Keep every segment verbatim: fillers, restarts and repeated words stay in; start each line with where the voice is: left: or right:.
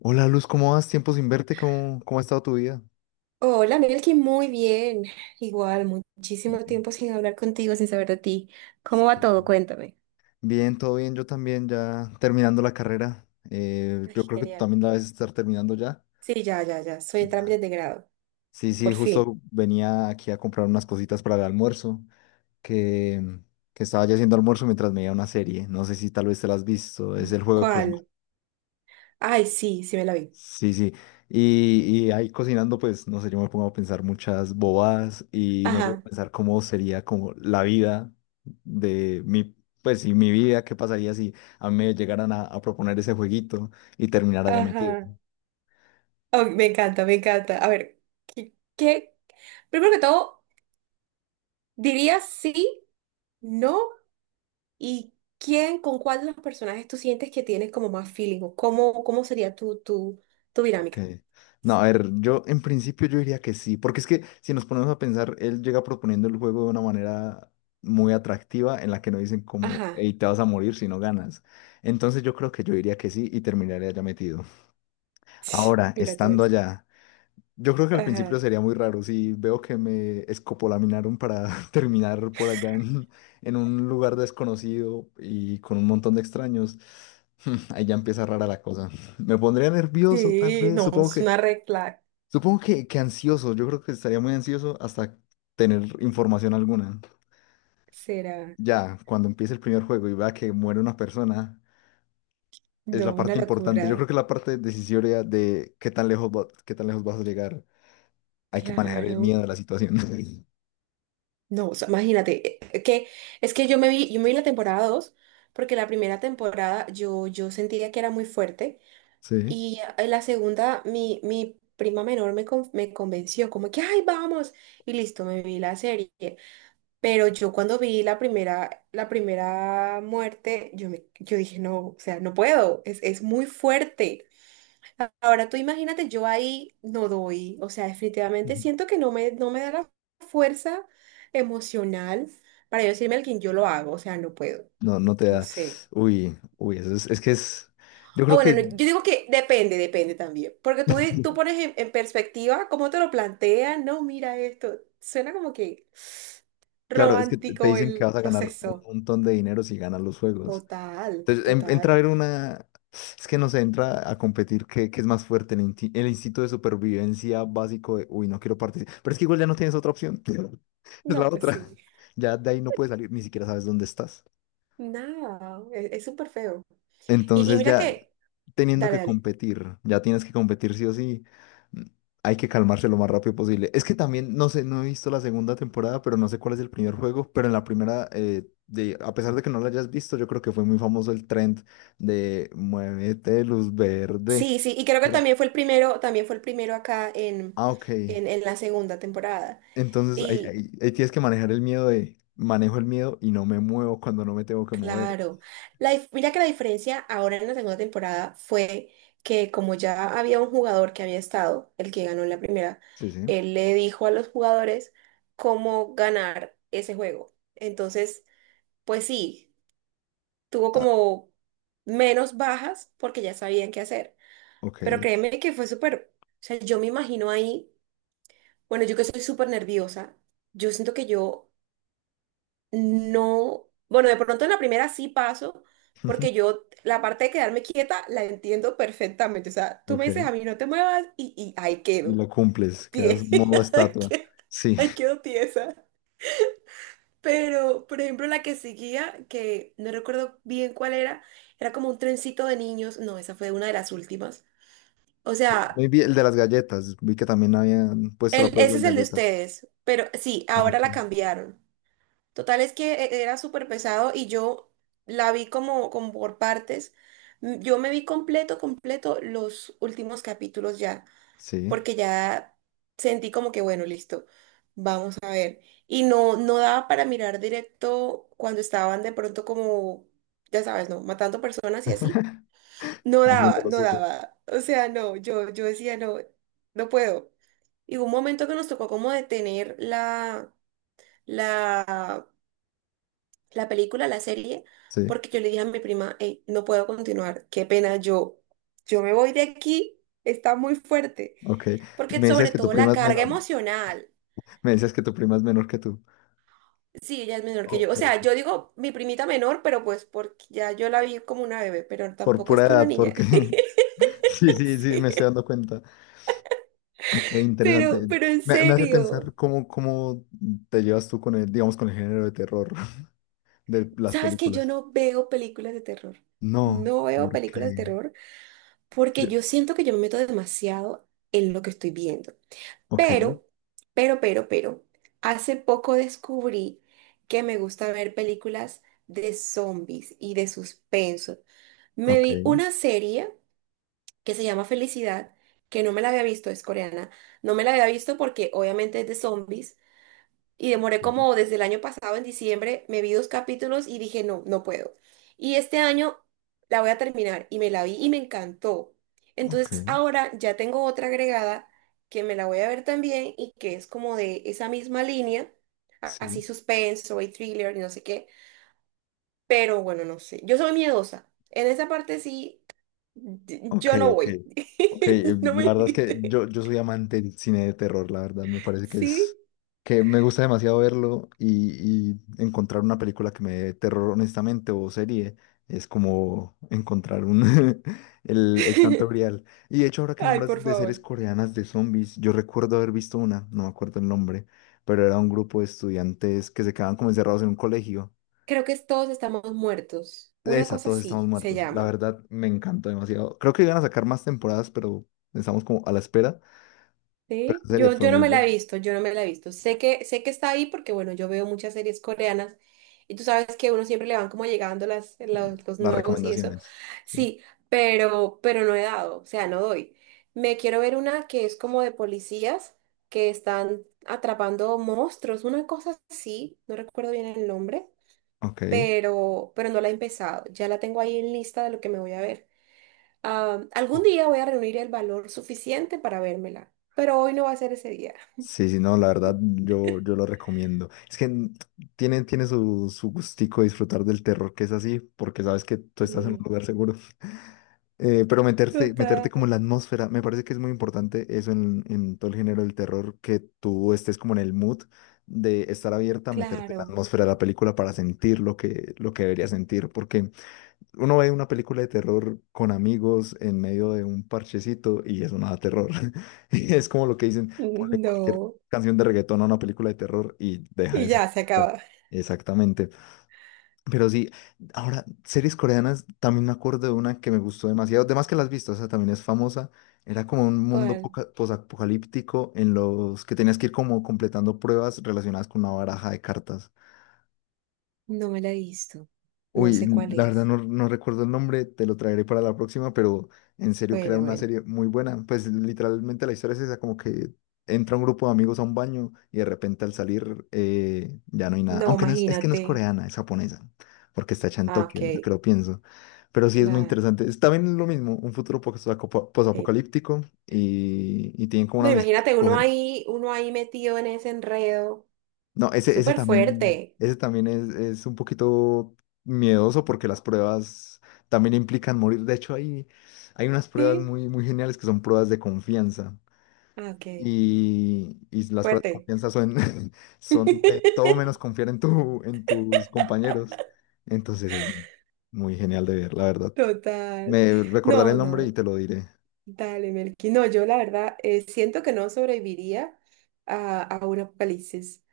left: Hola Luz, ¿cómo vas? Tiempo sin verte, ¿cómo, cómo ha estado tu vida?
right: Hola, Melkin, muy bien. Igual, muchísimo
left: Bien.
right: tiempo sin hablar contigo, sin saber de ti.
left: Sí.
right: ¿Cómo va todo? Cuéntame.
left: Bien, todo bien, yo también ya terminando la carrera. Eh,
right: Ay,
left: yo creo que tú
right: genial.
left: también la debes estar terminando ya.
right: Sí, ya, ya, ya. Soy en
left: Ya.
right: trámites de grado.
left: Sí, sí,
right: Por fin.
left: justo venía aquí a comprar unas cositas para el almuerzo, que, que estaba ya haciendo almuerzo mientras me veía una serie. No sé si tal vez te la has visto, es el juego de calamar.
right: ¿Cuál? Ay, sí, sí me la vi.
left: Sí, sí. Y, y ahí cocinando, pues, no sé, yo me pongo a pensar muchas bobadas y me pongo a
right: Ajá,
left: pensar cómo sería como la vida de mi, pues, y mi vida, qué pasaría si a mí me llegaran a, a proponer ese jueguito y terminar allá metido.
right: ajá. Oh, me encanta, me encanta. A ver, ¿qué, qué? Primero que todo, diría sí, no, y quién, con cuál de los personajes tú sientes que tienes como más feeling o cómo, cómo sería tu, tu, tu
left: Ok.
right: dinámica.
left: No, a ver, yo en principio yo diría que sí, porque es que si nos ponemos a pensar, él llega proponiendo el juego de una manera muy atractiva en la que no dicen como,
right: Ajá.
left: hey, te vas a morir si no ganas. Entonces yo creo que yo diría que sí y terminaría ya metido. Ahora,
right: Mira tú
left: estando
right: eso.
left: allá, yo creo que al principio sería muy raro si veo que me escopolaminaron para terminar por allá en, en un lugar desconocido y con un montón de extraños. Ahí ya empieza rara la cosa. Me pondría nervioso, tal
right: Sí,
left: vez.
right: no,
left: Supongo
right: es
left: que,
right: una red flag,
left: supongo que, que ansioso. Yo creo que estaría muy ansioso hasta tener información alguna.
right: será,
left: Ya, cuando empiece el primer juego y vea que muere una persona, es la
right: no, una
left: parte importante. Yo creo
right: locura,
left: que la parte decisoria de qué tan lejos va- qué tan lejos vas a llegar. Hay que manejar el
right: claro,
left: miedo de la situación.
right: no, o sea, imagínate, eh, eh, que es que yo me vi, yo me vi la temporada dos, porque la primera temporada yo, yo sentía que era muy fuerte,
left: Sí.
right: y en la segunda mi, mi prima menor me, con- me convenció, como que, ay, vamos, y listo, me vi la serie, pero yo cuando vi la primera, la primera muerte, yo, me, yo dije, no, o sea, no puedo, es, es muy fuerte. Ahora tú imagínate, yo ahí no doy, o sea, definitivamente
left: Ujú.
right: siento que no me, no me da la fuerza emocional para yo decirme a quien yo lo hago, o sea, no puedo,
left: No, no te
right: no
left: da.
right: sé.
left: Uy, uy, eso es, es que es. Yo
right: O
left: creo
right: bueno,
left: que,
right: no, yo digo que depende, depende también, porque tú, tú pones en, en perspectiva cómo te lo plantean, no, mira esto, suena como que
left: claro, es que te te
right: romántico
left: dicen que vas
right: el
left: a ganar un
right: proceso.
left: montón de dinero si ganas los juegos.
right: Total,
left: Entonces, en- entra a
right: total.
left: ver una. Es que no sé, entra a competir qué, qué es más fuerte, el, inti- el instinto de supervivencia básico de, uy, no quiero participar. Pero es que igual ya no tienes otra opción. Es la
right: No, pues sí.
left: otra. Ya de ahí no puedes salir, ni siquiera sabes dónde estás.
right: Nada, es es súper feo. Y, y
left: Entonces
right: mira
left: ya
right: que,
left: teniendo
right: dale,
left: que
right: dale.
left: competir, ya tienes que competir sí o sí, mm, hay que calmarse lo más rápido posible. Es que también, no sé, no he visto la segunda temporada, pero no sé cuál es el primer juego, pero en la primera, eh, de, a pesar de que no la hayas visto, yo creo que fue muy famoso el trend de muévete, luz verde.
right: Sí, sí, y creo que
left: Era-
right: también fue el primero, también fue el primero acá en,
left: ah, ok.
right: en, en la segunda temporada.
left: Entonces ahí,
right: Y
left: ahí- ahí tienes que manejar el miedo de, manejo el miedo y no me muevo cuando no me tengo que mover.
right: claro, la, dif- mira que la diferencia ahora en la segunda temporada fue que como ya había un jugador que había estado, el que ganó en la primera,
left: Sí, sí.
right: él le dijo a los jugadores cómo ganar ese juego. Entonces, pues sí, tuvo
left: Ah,
right: como menos bajas porque ya sabían qué hacer.
left: ok.
right: Pero créeme que fue súper, o sea, yo me imagino ahí. Bueno, yo que soy súper nerviosa, yo siento que yo no, bueno, de pronto en la primera sí paso, porque yo la parte de quedarme quieta la entiendo perfectamente. O sea, tú me
left: Ok.
right: dices a mí no te muevas y, y ahí
left: Y
right: quedo,
left: lo cumples,
right: tie-
left: quedas modo
right: ahí
left: estatua.
right: que-
left: Sí.
right: ahí quedo tiesa. Pero, por ejemplo, la que seguía, que no recuerdo bien cuál era, era como un trencito de niños. No, esa fue una de las últimas. O
left: Muy
right: sea,
left: bien, el de las galletas. Vi que también habían puesto la
right: el,
left: prueba de
right: ese
left: las
right: es el de
left: galletas.
right: ustedes, pero sí,
left: Ah,
right: ahora
left: ok.
right: la cambiaron. Total es que e- era súper pesado y yo la vi como, como por partes. M- Yo me vi completo, completo los últimos capítulos ya,
left: Sí.
right: porque ya sentí como que, bueno, listo, vamos a... Y no, no daba para mirar directo cuando estaban de pronto como, ya sabes, ¿no? Matando personas y así. No
left: Haciendo
right: daba,
left: lo
right: no
left: suyo.
right: daba. O sea, no, yo, yo decía, no, no puedo. Y hubo un momento que nos tocó como detener la... la la película, la serie,
left: Sí.
right: porque yo le dije a mi prima: "Ey, no puedo continuar, qué pena, yo, yo me voy de aquí, está muy fuerte,
left: Ok. Y
right: porque
left: me decías
right: sobre
left: que tu
right: todo la
left: prima es
right: carga
left: menor.
right: emocional,
left: Me decías que tu prima es menor que tú.
right: sí, ella es menor que yo,
left: Ok.
right: o sea, yo digo mi primita menor, pero pues porque ya yo la vi como una bebé, pero
left: Por
right: tampoco es
left: pura
right: una
left: edad,
right: niña".
left: porque. Sí, sí, sí, me
right: Sí,
left: estoy dando cuenta. Ok, interesante.
right: pero, pero en
left: Me, me hace
right: serio,
left: pensar cómo, cómo te llevas tú con el, digamos, con el género de terror de las
right: ¿sabes que yo
left: películas.
right: no veo películas de terror?
left: No,
right: No veo películas de
left: porque.
right: terror
left: Yo...
right: porque yo siento que yo me meto demasiado en lo que estoy viendo.
left: Ok,
right: Pero, pero, pero, pero, hace poco descubrí que me gusta ver películas de zombies y de suspenso. Me vi
left: ok.
right: una serie que se llama Felicidad, que no me la había visto, es coreana. No me la había visto porque obviamente es de zombies. Y demoré
left: Sí.
right: como desde el año pasado, en diciembre, me vi dos capítulos y dije, no, no puedo. Y este año la voy a terminar y me la vi y me encantó.
left: Ok,
right: Entonces ahora ya tengo otra agregada que me la voy a ver también y que es como de esa misma línea, a- así
left: sí.
right: suspenso y thriller y no sé qué. Pero bueno, no sé. Yo soy miedosa. En esa parte sí, d-
left: Ok,
right: yo no
left: ok.
right: voy.
left: Ok, eh,
right: No me
left: la verdad es que
right: invite.
left: yo, yo soy amante del cine de terror, la verdad, me parece que es
right: Sí.
left: que me gusta demasiado verlo y, y encontrar una película que me dé terror honestamente o serie es como encontrar un el, el santo grial. Y de hecho, ahora que
right: Ay, por
left: nombras de series
right: favor.
left: coreanas de zombies, yo recuerdo haber visto una, no me acuerdo el nombre, pero era un grupo de estudiantes que se quedaban como encerrados en un colegio
right: Creo que todos estamos muertos. Una
left: esa,
right: cosa
left: todos estamos
right: así se
left: muertos. La
right: llama.
left: verdad, me encantó demasiado. Creo que iban a sacar más temporadas, pero estamos como a la espera. Pero
right: ¿Sí?
left: la serie
right: Yo,
left: fue
right: yo no
left: muy
right: me la
left: buena.
right: he visto, yo no me la he visto. Sé que, sé que está ahí porque, bueno, yo veo muchas series coreanas y tú sabes que a uno siempre le van como llegando las, los, los
left: Las
right: nuevos y eso.
left: recomendaciones. Sí.
right: Sí, pero, pero no he dado, o sea, no doy. Me quiero ver una que es como de policías que están atrapando monstruos, una cosa así, no recuerdo bien el nombre,
left: Ok.
right: pero, pero no la he empezado. Ya la tengo ahí en lista de lo que me voy a ver. Ah, algún día voy a reunir el valor suficiente para vérmela, pero hoy no va a ser ese día.
left: Sí, sí, no, la verdad yo, yo lo recomiendo. Es que mm, tiene, tiene su, su gustico disfrutar del terror que es así, porque sabes que tú estás en un
right: Sí.
left: lugar seguro. Eh, pero meterte, meterte
right: Total.
left: como en la atmósfera, me parece que es muy importante eso en, en todo el género del terror, que tú estés como en el mood de estar abierta a meterte en la
right: Claro.
left: atmósfera de la película para sentir lo que, lo que deberías sentir, porque uno ve una película de terror con amigos en medio de un parchecito y eso no da terror. Y es como lo que dicen, ponle cualquier
right: No.
left: canción de reggaetón a una película de terror y deja
right: Y
left: de ser
right: ya se
left: terror.
right: acaba.
left: Exactamente. Pero sí, ahora, series coreanas, también me acuerdo de una que me gustó demasiado, además que las has visto, o sea, también es famosa. Era como un mundo
right: ¿Cuál?
left: poca- posapocalíptico en los que tenías que ir como completando pruebas relacionadas con una baraja de cartas.
right: No me la he visto. No
left: Uy,
right: sé
left: n-
right: cuál
left: la verdad
right: es.
left: no, no recuerdo el nombre, te lo traeré para la próxima, pero en serio que era
right: Bueno,
left: una
right: bueno.
left: serie muy buena. Pues literalmente la historia es esa, como que entra un grupo de amigos a un baño y de repente al salir eh, ya no hay nada.
right: No,
left: Aunque no es, es que no es
right: imagínate.
left: coreana, es japonesa, porque está hecha en
right: Ah, ok.
left: Tokio, ahora que lo pienso. Pero sí es muy
right: Claro.
left: interesante. Es también lo mismo, un futuro posapo-
right: Eh,
left: posapocalíptico y, y tienen como
right: no,
left: una misión,
right: imagínate uno ahí, uno ahí metido en ese enredo.
left: no, ese, ese
right: Súper
left: también,
right: fuerte.
left: ese también es, es un poquito miedoso porque las pruebas también implican morir. De hecho, hay, hay unas pruebas
right: Sí.
left: muy, muy geniales que son pruebas de confianza.
right: Ah, ok.
left: Y, y las pruebas de
right: Fuerte.
left: confianza son, son de todo menos confiar en tu, en tus compañeros. Entonces es muy genial de ver, la verdad.
right: Total.
left: Me recordaré
right: No,
left: el nombre y
right: no.
left: te lo diré.
right: Dale, Melqui. No, yo la verdad eh, siento que no sobreviviría a, a un apocalipsis.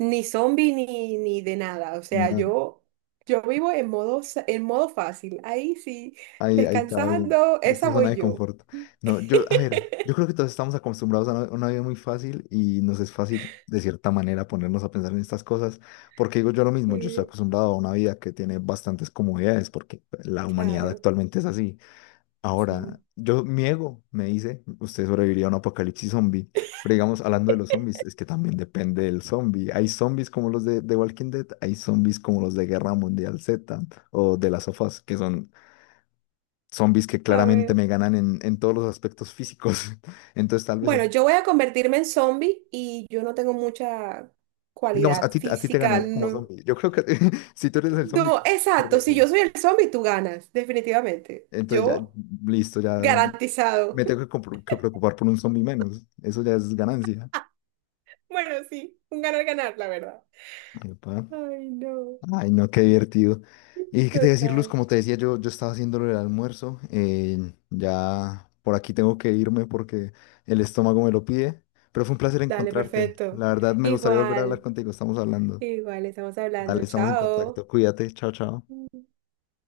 right: Ni zombie ni, ni de nada. O sea, yo, yo vivo en modo, sa- en modo fácil. Ahí sí,
left: Ahí, ahí está bien.
right: descansando,
left: Esto
right: esa
left: es zona
right: voy
left: de
right: yo.
left: confort. No, yo, a ver, yo creo que todos estamos acostumbrados a una, una vida muy fácil y nos es fácil, de cierta manera, ponernos a pensar en estas cosas, porque digo yo lo mismo, yo estoy
right: Eh,
left: acostumbrado a una vida que tiene bastantes comodidades, porque la humanidad
right: claro,
left: actualmente es así.
right: sí.
left: Ahora, yo, mi ego me dice, usted sobreviviría a un apocalipsis zombie, pero digamos, hablando de los zombies, es que también depende del zombie. Hay zombies como los de, de Walking Dead, hay zombies como los de Guerra Mundial Z o de las sofás, que son zombies que
right: A
left: claramente
right: ver.
left: me ganan en, en todos los aspectos físicos. Entonces, tal vez,
right: Bueno,
left: así-
right: yo voy a convertirme en zombie y yo no tengo mucha
left: digamos, a
right: cualidad
left: ti, a ti te
right: física.
left: ganaría como
right: No,
left: zombie. Yo creo que si tú eres el zombie,
right: no, exacto. Si
left: sobrevive.
right: yo soy el zombie, tú ganas, definitivamente.
left: Entonces ya,
right: Yo
left: listo, ya
right: garantizado.
left: me tengo que, compro- que preocupar por un zombie menos. Eso ya es ganancia.
right: Bueno, sí, un ganar-ganar, la verdad.
left: Epa.
right: Ay, no.
left: Ay, no, qué divertido. Y qué te voy a decir, Luz,
right: Total.
left: como te decía, yo, yo estaba haciéndolo el almuerzo. eh, ya por aquí tengo que irme porque el estómago me lo pide. Pero fue un placer
right: Dale,
left: encontrarte.
right: perfecto.
left: La verdad, me gustaría volver a hablar
right: Igual,
left: contigo. Estamos hablando.
right: igual, estamos
left: Dale,
right: hablando.
left: estamos en
right: Chao.
left: contacto. Cuídate. Chao, chao.